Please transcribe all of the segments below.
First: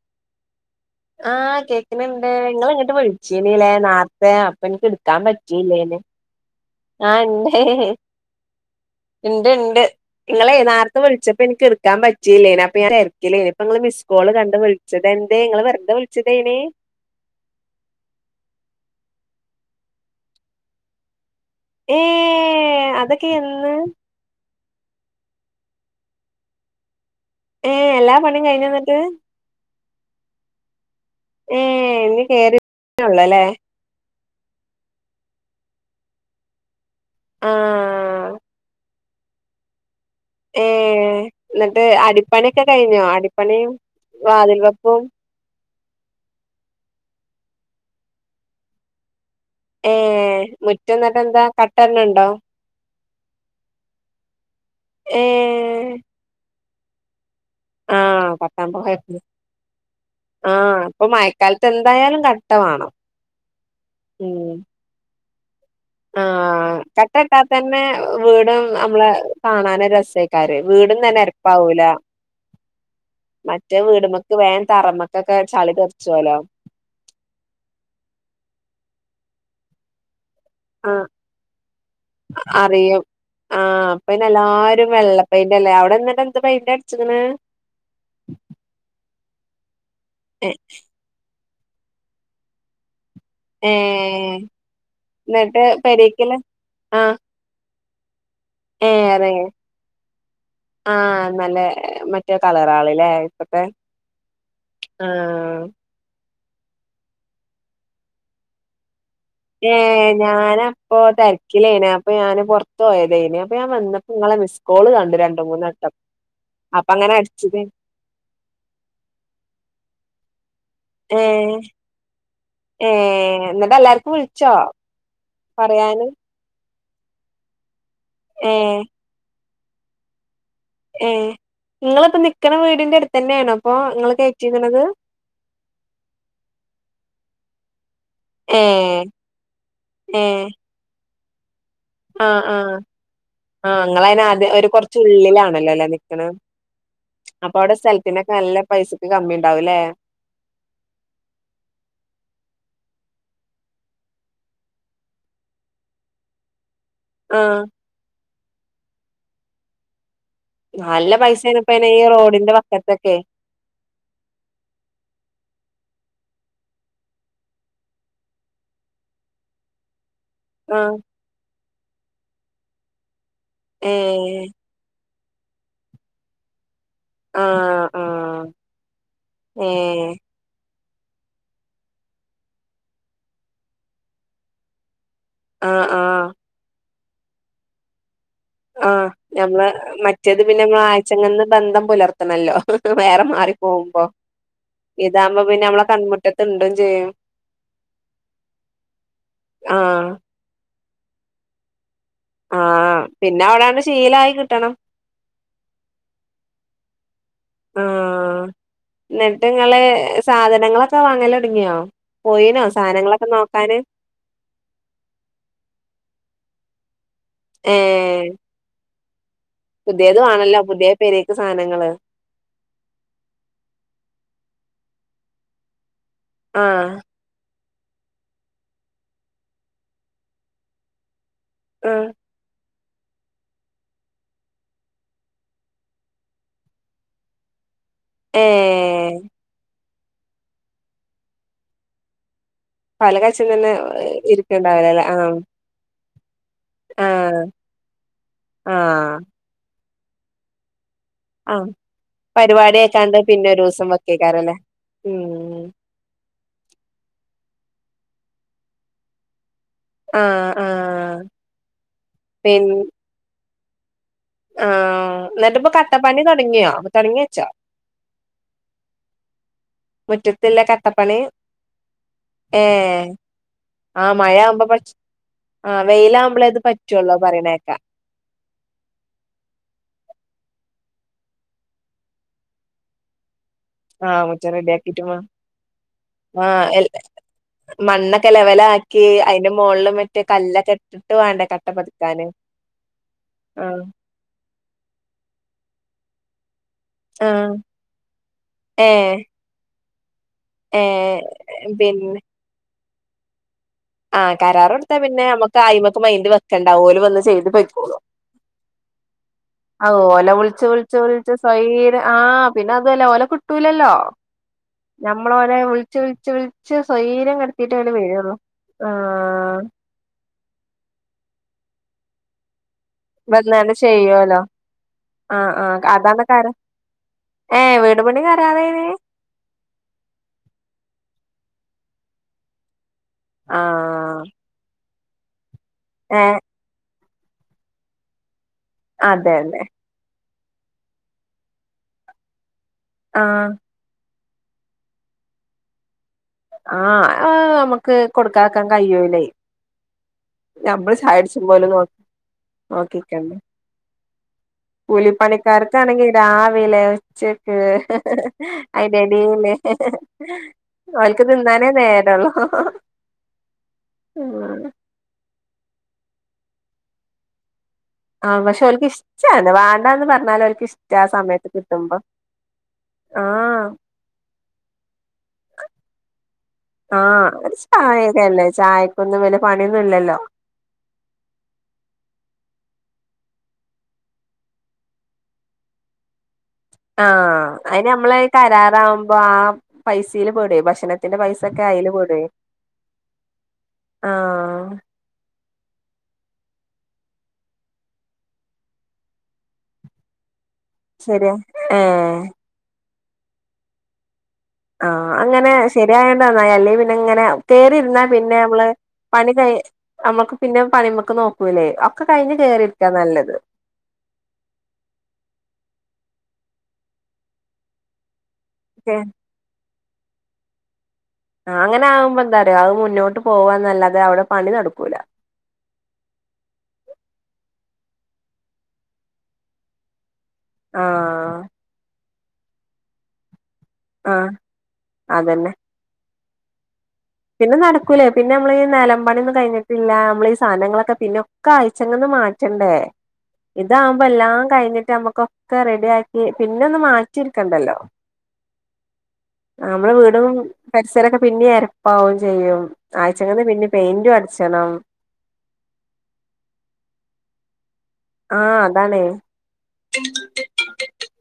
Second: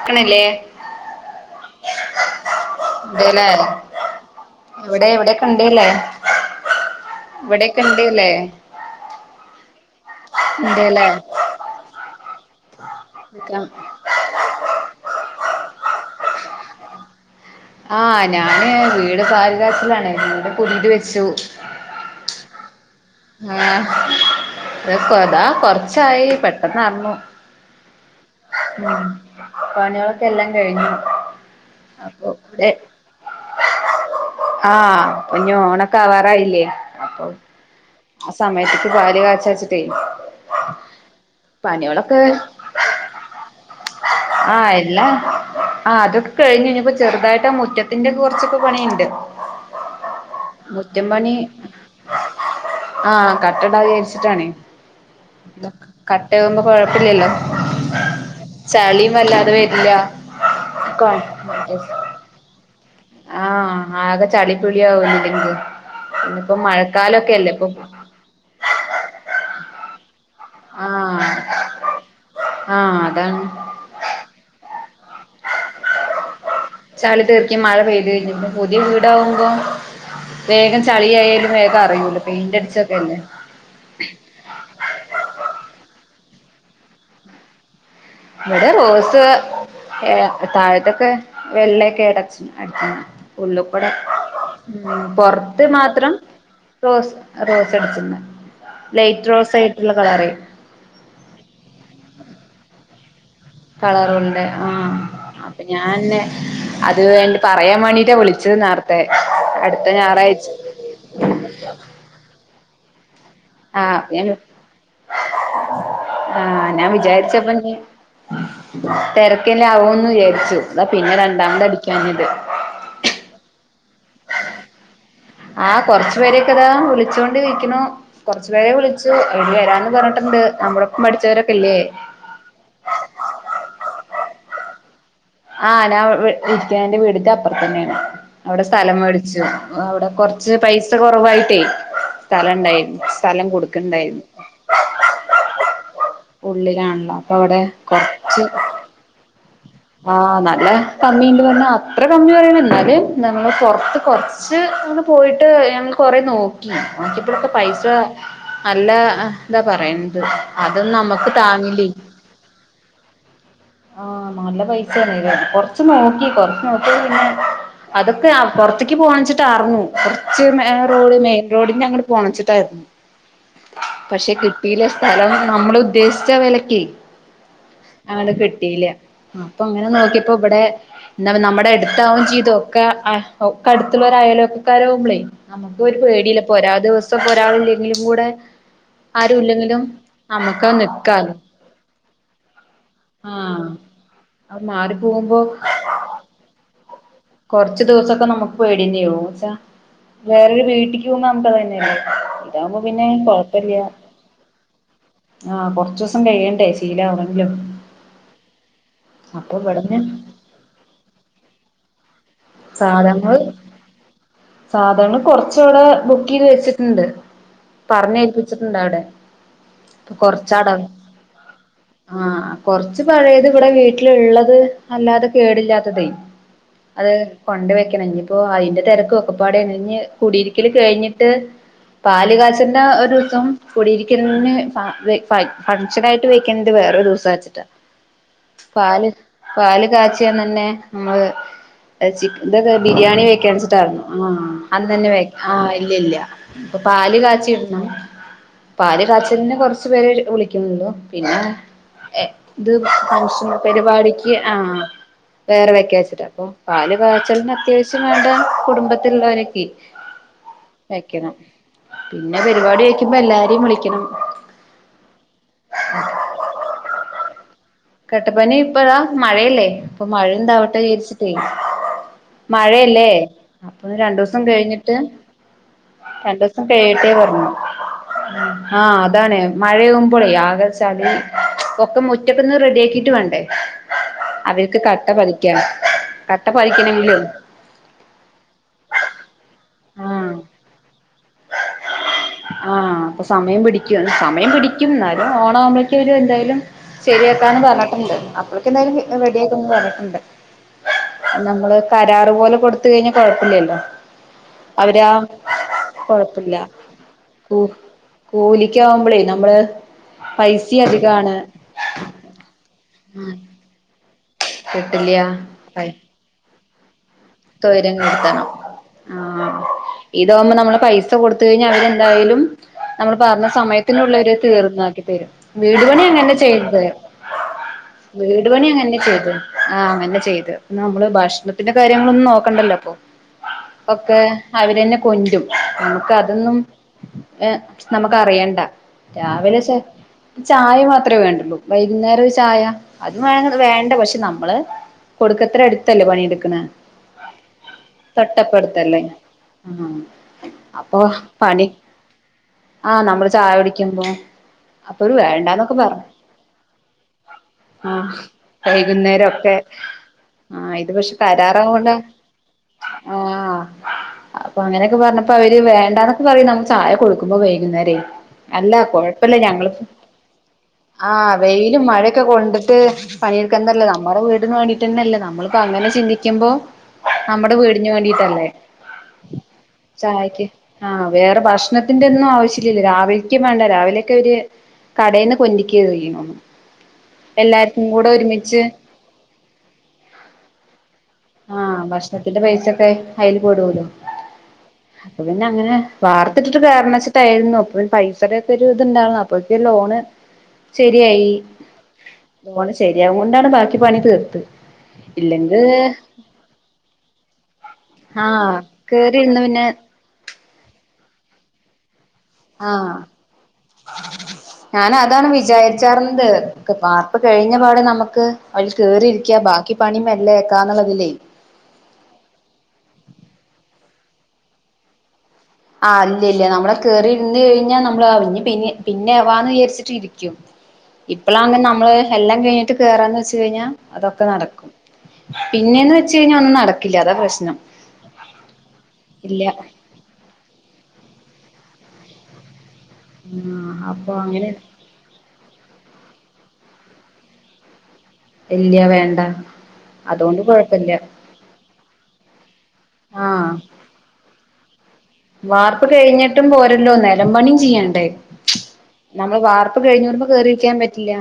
[unintelligible] ആഹ്, കേക്ക്ണ്‌ണ്ട്‌. ങ്ങള്ങ്ങട്ട് ഇണ്ടല്ലേ വിളിച്ചീനി ല്ലേ നാർത്തെ. അപ്പ നിക്ക് ഇവിടെ ഇട്ക്കാൻ ഇവിടെക്കെ ഇണ്ടല്ലേ പറ്റീല്ലേന് ആ ണ്ടേ ഇവിടെക്കെ [unintelligible] ഇണ്ട്ല്ലേ ണ്ട്. ണ്ട്. ഇങ്ങളെയ് നാർത്തെ ഇണ്ടല്ലേ വിളിച്ചപ്പ ഇൻക്ക് ഇറ്ക്കാൻ പറ്റീല്ലേന്ന്. അപ്പൊ ഞാൻ തെരക്കിലേനി. നിക്കാം പ്പ ങ്ങള് മിസ് കോള് രണ്ട് വിളിച്ചത. എന്തെ ങ്ങള് വെർതെ വിളിച്ചതേനി ആ നാന് വീട് പാല് കാച്ചലാണ്. വീട് പുതിത് വെച്ചു. ഏ അത് ആഹ്, എ ക്കൊ താ കൊറച്ചായി പെട്ടെന്ന് നടന്നു. ഏഹ്, എല്ലാ പൺ- ഉം, പണിയേളൊക്കെ എല്ലാം കഴിഞ്ഞു. ഏഹ് ഇഞ്ഞ് അപ്പൊ കേറി ടെ ഒള്ളൂല്ലേ [inaudible] ആ പ്പഞ്ഞ് ഓണൊക്കെ ആവാറായില്ലേ, അപ്പൊ ആഹ് ആ സമയത്ത്ക്ക് പാല് കാച്ച ച്ചിട്ടേയ് ഏ ന്നിട്ട് അടിപ്പണിയൊക്കെ കഴിഞ്ഞോ? അടിപ്പണിയും ആ വാതിൽ ഇല്ല. വെപ്പും ആ അത് കഴിഞ്ഞു. ഞ്ഞിപ്പോ ചെറുതായിട്ട് ആ മുറ്റത്തിൻ്റൊക്ക കൊർച്ചൊക്ക പണിണ്ട്. ഏ മുറ്റം നട്ട് എന്താ കട്ടട്ണ്‌ണ്ടോ ആ കട്ട ടാ വിചാരിച്ചിട്ടാണെയ്. തൊക് ഏഹ് കട്ടേവുമ്പോ കൊഴപ്പില്ലല്ലോ. ആ ചളിയും [unintelligible] വല്ലാതെ വരില്ല ആ അപ്പം മഴക്കാലത്ത് എന്തായാലും ക ട്ട വാണം ആ, ആകെ ചളി പിളിയാവ്. [unintelligible] ഇന്നിപ്പോ ആഹ് കട്ട ഇട്ടാ മഴക്കാലൊക്കെയല്ലേ പ്പം തന്നെ വീടും നമ്മളെ കാണാനൊരു രസെ ക്കാരെയ്, വീടും തന്നെ ആഹ് എരപ്പാവൂല. ആഹ് അതാണ് മ- റ്റെ വീട്മ്മക്ക് വേൻ തറമ്മക്കൊക്കെ ചളി തെറ്ച്ചോല്ലോ ചളി തെറിക്കും മഴ പെയ്ത്. ഇഞ്പ്പം പുതിയ വീടാവുമ്പം വേഗം ആഹ് ചളിയായാലും വേഗറിയൂല. പെയിന്റ് അടിച്ചതല്ലെ. ആ, പ്പ അയ്ന് എല്ലാരും വെള്ളപ്പെയ്ന്റല്ലേ അവിടെ ന്നട്ട് എന്ത് പെയ്ന്റ അടിച്ച്ക്ക്ണ്? വടെ റോസ്. ഏ ഏഹ് തായത്തൊക്കെ വെള്ളെക്കെ ടച്ച്ന് അടിച്ച്ണ് ഉള്ള്ക്കൂടെ, ഏഹ് ഉം എന്നിട്ട് പൊർത്ത് മാത്രം പെരേക്കില്ലേ റോസ്- ആഹ് അ റോസ് അടിച്ച്ണ്ണ് ലൈറ്റ് റോസ് ആയിട്ട്ള്ള കളറെയ് ആ നല്ലെ മറ്റേ കളറേള് ഇല്ലേ കളറുണ്ട് ആ അപ്പൊ ഞ ആന്നെ അത് പറയാ വേണ്ടീട്ടാ വിളിച്ചത് നേർത്തെ അടുത്ത ഞായറാഴ്ച പ്പൊ തെർക്കിലേനു അപ്പൊ ഞാന് പൊർത്തോയ്തേനെ. ഇപ്പ ഞാൻ ആഹ് വന്നപ്പോ ഞാൻ നിങ്ങളെ മിസ്കോള് കണ്ട് രണ്ട് മൂന്ന് വട്ടം അപ്പ അങ്ങനെ അടിച്ചതേനു. തിരക്കിലാകൂന്ന് വിജാരിച്ചു. അതാ പിന്നെ ഏഹ് രണ്ടാമത് അടിക്കാഞ്ഞത്. ഏഹ് എന്നിട്ട് എല്ലാർക്കും വിൾച്ചോ? ആഹ് കൊറച്ചു പേരൊക്കിതാ വിളിച്ചൊണ്ട്ക്കിണു. കൊറച്ചു പേരെ ഏഹ് വിളി- ച്ചു അയന് വരാന്ന് പറഞ്ഞിട്ട് ഉണ്ട് നമ്മുടൊ ഒപ്പം പഠിച്ചവരൊക്കെല്ലേ. നക്കണ വീടിന്റെറ അടുത്തെന്നാണോ അപ്പൊ നിങ്ങള് കേറ്റീക്ണത്? ആ ഞാൻ ഇരിക്കണേന്റെ വീടിന്റെ അപ്പർത്തന്നേ ന്നെ ആണ് അവ്ടെ സ്ഥലം ഏഹ് മേട്ച്ചു. അവിടെ കൊറച്ച് പൈസ കൊറവായിട്ടേ ആ ആഹ് ആ ഇങ്ങളൈന് കൊടുക്കണ്ടായിരുന്നു ആദ്യം ഒരു കൊറച് ഉുള്ളിലാണല്ലോല്ലെ നിൽക്കണ ഉള്ളിലാണല്ലോ അപ്പൊ അവിടെ അവ്ടെ സ്ഥൽത്തിനൊക്കെ നല്ല കൊറച്ച് പൈസക്ക് കമ്മിണ്ടാവൂലേ ആഹ് നല്ല കമ്മിണ്ട് പറഞ്ഞ അത്ര കമ്മി പറയണം ഇന്നാല് നമ്മള് പുറത്ത് കൊറച് ച്ച് അന്ന് പോയിട്ട് ഞങ്ങൾകൊറേ നോക് - ഉഓൻക്കിപ്പളൊക്കെ ആഹ് പൈസ നല്ല അഹ് ഇന്താ പറയന്ത്‌ നല്ല പൈസാണ് ഇപ്പനെ ഈ റോഡിന്റെ വക്കത്തെക്കെ ആഹ് നല്ല പൈസാണ്ലേ കൊർച് നോക്കീ കൊറച്ച് നോക്കി പിന്നെ അതൊക്കെ ആ പൊറത്തിക്ക് പോണച്ചിട്ടാർന്നു. കുറച്ച് മേഹ് ആഹ് റോഡ് മെയിൻ റോഡിനങ്ങ്ട് പോണച്ചിട്ടായിരുന്നു. പക്ഷെ ഏഹ് കി- യിലെ സ്ഥലം നമ്മള് ഉദ്ദേശിച്ച വെലക്കേ ആഹ് അങ്ങനെ ആഹ് കിട്ടീല. അപ്പൊ ഏ അങ്ങനെ നോക്കിയപ്പോ ഇവിടെ ന്നാ നമ്മടെ അടുത്താവും ചെയ്തു ഒക്കെ ആഹ് ഒക്കെ അടുത്തുള്ള അയലോക്കക്കാരാവും മ്പ്ളേയ് നമുക്ക് ആഹ് ഒരു ആഹ് പേടില്ലാപ്പൊരാ ദിവസം പൊരാൾല്ലെങ്കിലൂ കൂടെ ആഹ് ആരും ഞമ്മള് ഇല്ലെങ്കിലും മറ്റേത് പിന്നെ നമ്മുക്ക് നിക്കാലോ മ്മളാഴ്ച്ചങ്ങന്ന് ബന്ധം പുലർത്തണല്ലോ വേറെ മാറി ആഹ് പോകുമ്പോ അത് മാറി പോകുമ്പോ ഇതാവ്മ്പോ പിന്നെ നമ്മളെ കൺമുറ്റത്ത് ഇണ്ടും ചെയ്യും കൊറച്ച് ദിവസൊക്കെ നമുക് പേട്യേന്നേവും എന്ന് വെച്ചാ ആഹ് വേറൊരു വീട്ടിക്ക് പോകുമ്പോ നമുക്കതന്നേ നല്ലത്. ഇതാവുമ്പോ ആഹ് പിന്നെ അവിടാണ്ട് കൊഴപ്പല്ല്യ ശീലായി കിട്ടണം ആഹ് കൊറച്ചൊസം കഴിയണ്ടേ ശീലാവണെങ്കിലും ഇന്നിട്ട് അപ്പൊ നിങ്ങള് ഇവിടന്ന് സാധനങ്ങളൊക്കെ വാങ്ങലൊടങ്ങിയോ? പോയിനോ സാധനങ്ങളൊക്കെ സാധൻങ്ങള് നോക്കാന് സാധൻങ്ങള് കൊർച്ച് അവിടെ ബുക്കേയ്ത് വെച്ചിട്ട്ണ്ട്. ഏ പറഞ്ഞേൽപ്പിച്ചിട്ട്ണ്ട് അവ്ടെ പുത്യത് വാണല്ലോ പുത്യേ പെരേക്ക് സാനങ്ങള്. ആഹ് കൊറച്ച് പഴേത് ഇവിടെ വീട്ട്ലിള്ളത് വല്ലാതെ കേടില്ലാത്തതേയ് ആഹ് കൊണ്ട് വെക്കണം ഇഞ്പ്പോ അയ്ന്റെ തെരക്കും ഒക്കെപ്പാടെഞ് ഇഞ്ഞ് കുടിയിരിക്കല് കയ്ഞ്ഞിട്ട് ആഹ് പാല് കാച്ചൽൻ്റ ഒരൂസം കുടീര്ക്കന്ന് ഫ ഫായ് ഫംങ്ഷനായിട്ട് വെയ്ക്കണ്ട് വേറൊരൂസം ആച് ട്ട ഏ പാല് പാല് കാച്ചിയന്നന്നേ നമ്മള് ചിക്കന്റേത് പല ബിരിയാണി കക്ഷിയും തന്നെ വെക്കൺച്ചിട്ടാര്ന്നു. ആഹ് അന്നന്നെ വെ ആഹ് ഇല്ല്യ ഇല്ല്യ ഇപ്പൊ പാല് ആഹ് കാച്ചിട്ണം. പാല് ആഹ് കാച്ചൽന് കൊറച്ചു പേര് വിളിക്കുന്ന്ള്ളൂ പിന്നെ ആഹ് ഇത് പരിപാടി ആക്കാണ്ട് പിന്നെ ഫംങ്ഷൻ ഒരു ദിവസം പരിപാടിക്ക് വെക്കേക്കാരല്ലേ ആഹ് ഉം വേറെ വെക്ക്യാച്ചിട്ടാ അപ്പൊ പാല് കാച്ചൽന് അത്യാശ്യം വേണ്ട കുടുംബത്തിൽ ഉള്ളോരെക്കേ ആഹ് ആഹ് വെക്കണം. പിന്നെ പിൻ പരിപാടി വെക്കുമ്പോ എല്ലാരേം വിളിക്കണം ആഹ് ഇന്നിട്ട് ഇപ്പൊ കട്ടപ്പണി തൊട്ങ്ങിയോ തെടങ്ങിവെച്ചൊ? കട്ടപ്പണി ഇപ്പതാ മഴയല്ലേ ഇപ്പൊ മുറ്റത്തില്ല മഴണ്ടാവ് ട്ടേ കട്ടപ്പണി വിചാരിച്ചിട്ടേ ഏഹ് മഴയല്ലേ അപ്പൊ ആഹ് മഴ രണ്ടോസം ആവുമ്പോ പ കഴിഞ്ഞിട്ട് ആഹ് വെയിലാവുമ്പളേത് രണ്ടൂസം കഴിയട്ടെ പറ്റോള്ളു പറഞ്ഞു പറേണേക്കാ ആഹ് അതാണെ മഴാമ്പോളെ ആകെചളി ഒക്കെ മുറ്റം - ഇന്ന് റെഡി ആക്കിട്ട് വേണ്ടേ ആഹ് മുറ്റം അവർക്ക് റെഡിയാക്കിട്ട് കട്ട വാ പതിക്കാൻ കട്ട ആഹ് എൽ പതിക്കണെങ്കിലേ മണ്ണൊക്കെ ലെവലാക്കി അതിന്റെ മുകളില് മറ്റേ ആഹ് കല്ലൊക്കെ ഇട്ടിട്ട് വേണ്ടേ കട്ടവെക്കാൻ ആഹ് അപ്പൊ സമയം പിടിക്കും സമയം പിടിക്കും എന്നാലും ഓണവുമ്പഴേക്കും ഒരു എന്തായാലും ആഹ് ശരിയാക്കാന്ന് പറഞ്ഞിട്ടുണ്ട് അപ്പോളേക്കും ഏഹ് എന്തായാലും റെഡിയാക്കുന്ന് പറഞ്ഞിട്ടുണ്ട് ഏഹ് നമ്മള് പിന്നെ കരാറ് പോലെ കൊടുത്ത് കഴിഞ്ഞാ കൊഴപ്പില്ലല്ലോ ആഹ് കരാർ കൊടുത്ത അവരാ പിന്നെ നമ്മുക്ക് ആയിമക്ക് മയിന്റ് കൊഴപ്പില്ല വെക്കണ്ടാ ഓല് വന്ന് ചെയ്ത് കൂ പോയ്ക്കോളും കൂലിക്കാവുമ്പളേ നമ്മള് ആ ഓല വിളിച്ച് പൈസ വിളിച്ച് വിളിച്ച് അധികാണ് സ്വൈരം ആഹ് പിന്നെ അതല്ല ഓല കിട്ട കിട്ടൂല്ലല്ലോ കിട്ടില്ല്യ നമ്മള് ഓരേ പൈ വിളിച്ച് വിളിച്ച് വിളിച്ച് സ്വൈര്യം കെടുത്തിയിട്ടേ അവരെ തൊയ്രം വരുള്ളൂ. കെടുത്തണം ആ ആഹ് ഇതാകുമ്പോ നമ്മളെ പൈസ കൊടുത്തു കഴിഞ്ഞാൽ അവരെ എന്തായാലും നമ്മള് പറഞ്ഞ വന്നാണ്ട് സമയത്തിനുള്ളവരു ചെയ്യുവല്ലോ തീർന്നാക്കി തരും ആ ആ വീടുപണി അതാണ് അങ്ങനെ കര ചെയ്ത് വീട് പണി അങ്ങന്നെ ചെയ്തു ആഹ് അങ്ങനെ ചെയ്ത് പിന്നെമ്മള് നമ്മള് ഭക്ഷണത്തിന്റെ കാര്യങ്ങളൊന്നും നോക്കണ്ടല്ലോ അപ്പൊ ആ ഒക്കെ അവരന്നെ കൊഞ്ചും നമുക്ക് ഏ അതൊന്നും ഏഹ്‌ നമുക്ക് അറിയണ്ടാ രാവിലെ അതെല്ലേ ചായ മാത്രമേ വേണ്ടുള്ളൂ വൈകുന്നേരം ഒരു ചായ ആ അതും വേ വേണ്ട പക്ഷെ നമ്മള് കൊടുക്കത്ര അടുത്തല്ലേ പണിയെടുക്ക ആഹ് ഒ നമുക്ക് കൊടുക്കതാക്കാൻ തൊട്ടപ്പടുത്തല്ലേ കഴിയൂല്ലേ ആഹ് നമ്മള് അപ്പൊ ചാടിച്ച പോലെ പണി നോക്ക് ആഹ് നമ്മളെ ചായ കുടിക്കുമ്പോ അപ്പൊ ഓര് വേണ്ടാന്നൊക്കെ കൂലിപ്പണിക്കാർക്ക് അണെങ്കി പറഞ്ഞു രാവിലെ ഉച്ചക്ക് ആഹ് അതിന്റെടേല് വൈകുന്നേരൊക്കെ അവൾക്ക് തിന്നാന് [unintelligible] ആഹ് അതിപ്പങ്ങനെ അങ്ങനെയൊക്കെ പറഞ്ഞപ്പോ അവര് വേണ്ടാന്നൊക്കെ പറയും നമ്മള് ചായ കൊടുക്കുമ്പോ വൈകുന്നേരായി ആഹ് പക്ഷെ അല്ല ഓൽക്ക് കൊഴപ്പില്ല ഇഷ്ടാണ് ഞങ്ങളിപ്പം വാണ്ടാന്ന് പറഞ്ഞാലും ഓൽക്ക് ഇഷ്ടാ ആ ആഹ് സമയത്ത് വെയിലും കിട്ടുമ്പോ മഴൊക്കെ കൊണ്ടിട്ട് ആഹ് പണിയെടുക്കനതല്ലേ നമ്മുടെ വീടിന് വേണ്ടീട്ട്ന്നല്ലേ നമ്മളിപ്പോ അങ്ങനെ ചിന്തിക്കും ആഹ് ഒരു ചായയൊക്കെല്ലേ ചായക്കൊന്നും വലിയ പണിയൊന്നും ഇല്ലല്ലോ ചായക്ക് ആഹ് വേറെ ഭക്ഷണത്തിന്റെ ഒന്നും ആവിശ്യല്ലല്ലോ രാവിലേക്കും വേണ്ട രാവിലെയൊക്കെ അവര് കടേന്നു [unintelligible] ആഹ് അതിന് നമ്മള് കരാറാവുമ്പോ ആ ഫൈസില് പോയിട്ടേ ഭക്ഷണ ആഹ് ഭക്ഷണത്തിന്റെ പൈസൊക്കെ അയിലെ പെടുല്ലോ ആഹ് അപ്പൊ പിന്നെ അങ്ങനെ വാർത്തിട്ടിട്ട് കേറണം വെച്ചിട്ടായിരുന്നു അപ്പൊ പൈസയുടെക്കെ ഒരു ഇതിണ്ടാറുന്നു അപ്പ ലോണ് ശരിയായി ശരിയാ ഏഹ് മോളെ ശരിയാവുണ്ടാണ് ബാക്കി പണി തീർത്ത് ആഹ് അങ്ങനെ ഇല്ലെങ്കിൽ ശെരിയായോണ്ടന്നായി അല്ല പിന്നെ ഇങ്ങനെ കേറിരുന്നാൽ പിന്നെ ആഹ് നമ്മള് പണി കേറിയിരുന്ന് കൈ പിന്നെ നമ്മുക്ക് പിന്നെ പണിമക്ക് നോക്കൂല്ലേ ഒക്കെ കഴിഞ്ഞ് കേറിയിരിക്കാ നല്ലത് ഞാനതാണ് വിചാരിച്ചാർന്നത് വാർപ്പ് കഴിഞ്ഞ പാടെ നമുക്ക് [unintelligible] കേറിരിക്കുക ബാക്കി പണി മെല്ലേക്കാന്നുള്ളതിലേ ആ അങ്ങന ആകുമ്പോ എന്താറയ അത് മുന്നോട്ട് പോവാന്നല്ലാതെ അവിടെ പണി നടക്കൂല ആ അല്ലല്ല നമ്മളെ കേറി ഇരുന്ന് കഴിഞ്ഞാൽ നമ്മൾ അവര് പിന്ന പിന്നെ ആവാന്ന് വിചാരിച്ചിട്ട് ഇരിക്കും ആഹ് ഇപ്പളാ അങ്ങ് നമ്മള് എല്ലാം കഴിഞ്ഞിട്ട് കേറാന്ന് വെച്ച് കഴിഞ്ഞാൽ അതൊക്കെ ആഹ് നടക്കും അതന്നെ പിന്നേന്ന് വെച്ച് കഴിഞ്ഞാൽ ഒന്നും നടക്കില്ല പ്ര പിന്നെ നടക്കൂലേ പിന്നെ നമ്മള് ഈ നിലമ്പണിന്നും ഇല്ല കഴിഞ്ഞിട്ടില്ല നമ്മള് ഈ സാധനങ്ങളൊക്കെ പിന്നൊക്കെ ആഴ്ച്ചങ്ങങ്ന്ന് മാറ്റണ്ടേ ആഹ് ഇതകുമ്പോ അപ്പൊ എല്ലാം അങ്ങനെ കഴിഞ്ഞിട്ട് നമ്മുക്ക് ഒക്കെ റെഡിയാക്കി പിന്നെ ഒന്ന് മാറ്റിയെടുക്കണ്ടല്ലോ ഇല്ല വേണ്ട നമ്മള് വീടും അതുകൊണ്ട് കൊഴപ്പല്ല പരിസരൊക്കെ പിന്ന ആ പ്പവും ചെയ്യും ആയ്ച്ചങ്ങന്ന് ആഹ് പിന്നെ പെയിന്റും അടിച്ചണം വാർപ്പ് കഴിഞ്ഞിട്ടും പോരല്ലോ നിലം പണിയും ചെയ്യണ്ടേ ആഹ് അതാണ് നമ്മള് വാർപ്പ് കഴിഞ്ഞോരുമ്പോ കേറിയിരിക്കാൻ പറ്റില്ല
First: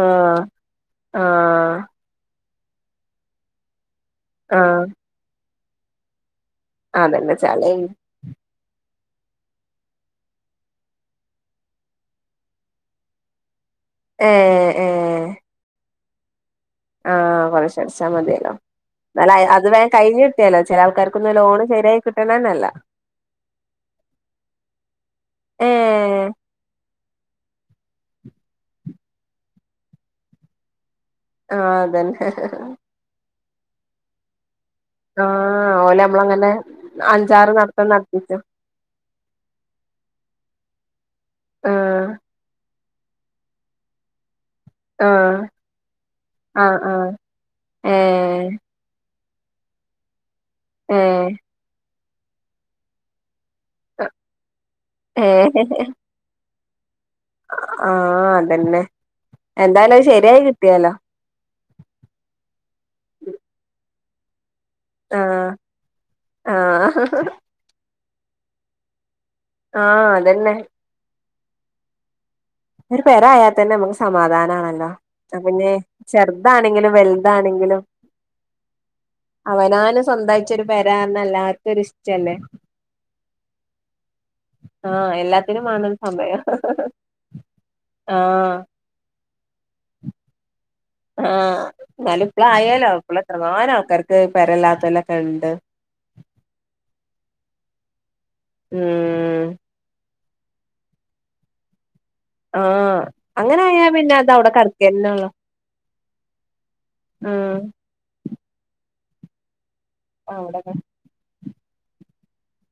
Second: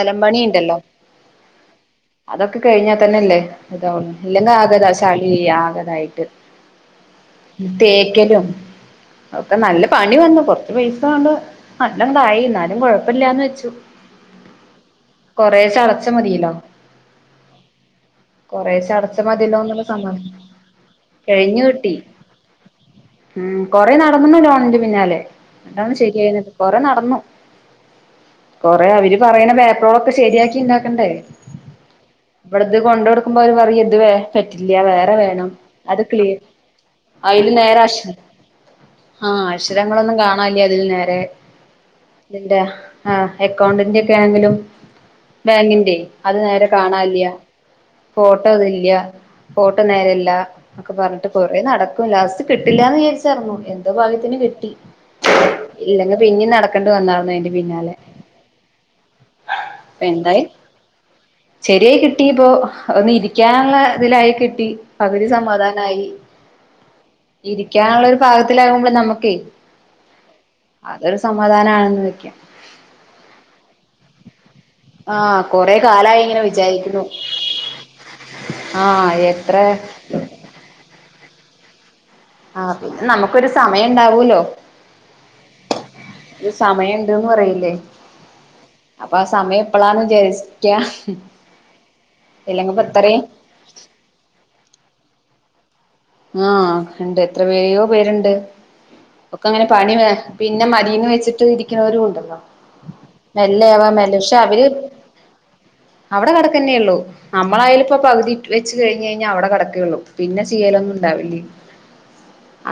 ആഹ് ആഹ് അതൊക്കെ കഴിഞ്ഞാൽ തന്നെല്ലേ ഇതാവുന്നു ഇല്ലെങ്കി ആഹ് ആഗതാ ചളി ആഗതായിട്ട് അതന്നെ ചളി തേക്കലും ഒക്കെ നല്ല പണി വന്നു കൊറച്ച് പൈസ ണ്ട് നല്ലം തായി എന്നാലും കുഴപ്പല്ലാന്ന് വെച്ചു ഹെ കൊറേഷെ അടച്ച മതിയലോ ആ കൊറേശേ അടച്ചാൽ മതിയല്ലോ അടച്ച ന്നാലും മതിയല്ലോ അത് എന്നുള്ള വേം കയിഞ് സമാധാനം കിട്ടിയലോ ചെല ആൾക്കാർക്കൊന്നും കഴിഞ്ഞു ലോണ് കിട്ടി ശരിയായി കിട്ടണന്നല്ല ഉം കൊറേ നടന്ന് ലോണിന്റെ പിന്നാലെ ന്നിട്ടാണ് ഏഹ് ശെരിയായത് കൊറേ നടന്നു കൊറേ അവര് പറയണ പേപ്പറോളൊക്കെ ശരിയാക്കി ഇണ്ടാക്കണ്ടേ ആഹ് അതന്നെ ഇവിടത് കൊണ്ട് കൊടുക്കുമ്പോ അവര് പറയ ഇതുവേ പറ്റില്ല വേറെ വേണം അത് ക്ലീയർ അൻ അ നേര അഷ് ആ അഷരങ്ങളൊന്നും കാണല്ല അതില് നേരെ ആഹ് ഇതിന്റെ ആ എക്കൗണ്ടിന്റെ ഒക്കെ ആണെങ്കിലും ആഹ് ബാങ്കിന്റെ അത് നേരെ ആഹ് ആഹ് കാണാല്ല്യ ഏഹ് ഫോട്ടോ ഇതിലില്ല ഫോട്ടോ നേരല്ല ഒക്കെ പറഞ്ഞിട്ട് ഏഹ് കൊറെ നടക്കും ലാസ്റ്റ് കിട്ടില്ലാന്ന് വിചാരിച്ചാർന്നു ഹെ എന്തോ ഭാഗ്യത്തിന് കിട്ടി ഇല്ലെങ്കിൽ പിന്നേം നടക്കേണ്ടി വന്നാർ‌ന്നു ആ അതന്നെ എന്തായാലും അത് ശരിയായി കിട്ടിയല്ലോ ശെരിയായി കിട്ടി ഇപ്പോ ഒന്ന് ഇരിക്കാള്ള ഇതിലായി കിട്ടി പകുതി സമാധാനായി ആഹ ആ ആ ഇരിക്കാനുള്ള ഒരു പാകത്തിലാകുമ്പോൾ നമുക്കേ ആ അതന്നെ അതൊരു സമാധാനാണെന്ന് വെക്കാം ഒരു പേരായ തന്നെ നമുക്ക് സമാധാനാണല്ലോ ആ അപ്പൊ പിന്നെ കൊറെ കാലായി ഇങ്ങനെ ചെറുതാണെങ്കിലും വിചാരിക്കുന്നു വലുതാണെങ്കിലും ആ എത്ര സ്വന്തായിട്ട് ഒരു പേരാഹ് എല്ലാർക്കും ഒരിഷ് ആ പിന്നെ നമുക്കൊരു സമയം ഇണ്ടാവൂലോ ആ എല്ലാത്തിനും വണം ഒരു സമയം സമയം ഇണ്ട്ന്ന് പറയില്ലേ ആഹ് അപ്പൊ ആ സമയം ഇപ്പളാണ് വിചാരിക്ക ആഹ് ഇന്നാലും ഇല്ലെങ്കിപ്പോ ഇപ്പളായല്ലോ ഇപ്പള ഇത്രയും എത്രങ്ങാനും ആൾക്കാർക്ക് പെരല്ലാത്തലൊക്കെ ഇണ്ട് ആ ഇണ്ട് എത്രപേയോ പേരിണ്ട് മ്മ് ഒക്കെ അങ്ങനെ പണി വേ പിന്നെ മതീന്ന് വെച്ചിട്ട് ഇരിക്കണോരും ഇണ്ടല്ലോ ആഹ് അങ്ങനായാ പിന്നെ അത് അവടെ കെടക്കനൊള്ളോ അവടെ കെടക്കന്നെ ഉള്ളു ആഹ് നമ്മളായാലും ഇപ്പ പകുതി വെച്ച് കഴിഞ്ഞെഞ്ഞാ അവടെ കെടക്കയുള്ളു പിന്നെ അവിടെ ചെയ്യലൊന്നുണ്ടാവില്ലേ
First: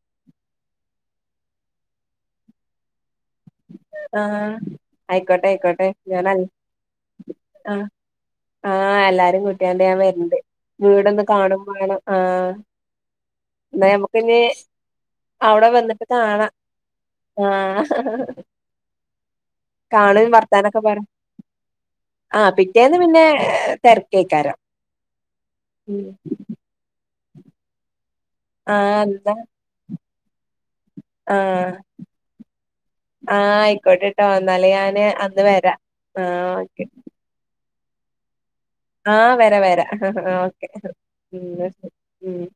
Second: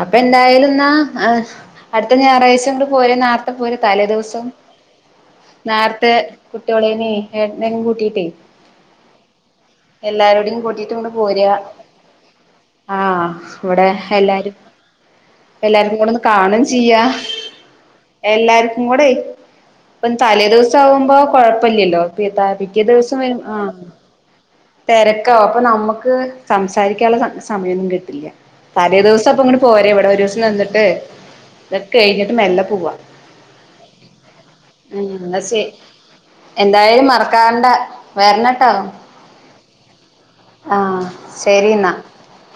അപ്പൊ എന്തായാലുന്നാ അടുത്ത ഹെ ഞായറാഴ്ച്ച ഇങ്ങട് പോര് നർ ത്തെ പോര് തലേ ദിവസോം ആഹ് ആയിക്കോട്ടെ ആയിക്കോട്ടെ നേർത്തെ ഞാൻ അൽ കുട്ട്യോളേനേം ഏട്ടനേം കൂട്ടീട്ടേ ആ എല്ലാരേം കുട്ടിയാണ്ട് ഞാൻ വരണ്ട് കൂട്ടിട്ട് വീടൊന്ന് കാണും വേണം ആഹ് ആ എന്നാ ഇവിടെ ഞമ്മക്കിനി എല്ലാരും അവിടെ എല്ലാർക്കും വന്നിട്ട് കൂടെ ഒന്ന് കാണാം കാണും ചെയ്യാ ആഹ് എല്ലാർക്കും കൂടെ പ്പം കാണും തലേ ദിവസം വർത്താനൊക്കെ പറയും ആവുമ്പോ കൊഴപ്പില്ലല്ലോ പി പിറ്റേ ദിവസം വരും ആ അയ്കാരം തെരക്കാവും അപ്പൊ നമ്മക്ക് സംസാരിക്കാള്ള സമയൊന്നും കിട്ടില്ല തലേ ആഹ് ദിവസം എന്താ അപ്പൊ ഇങ്ങട് പോരെ ഇവിടെ ഒരു ദിവസം നിന്നിട്ട് ആഹ് ഇതൊക്കെ കഴിഞ്ഞിട്ട് മെല്ലെ പോവാ. ആഹ് ആയിക്കോട്ടെട്ടോ എന്നാല് ഞാന് ഉം എന്നാ അന്ന് ശരി വരാ. ആഹ് ഓക്കെ എന്തായാലും മറക്കാണ്ടെ വരണട്ടൊ. ആഹ് വരാ വരാ ആഹ്. ആഹ് ശരി ന്നാ ഉം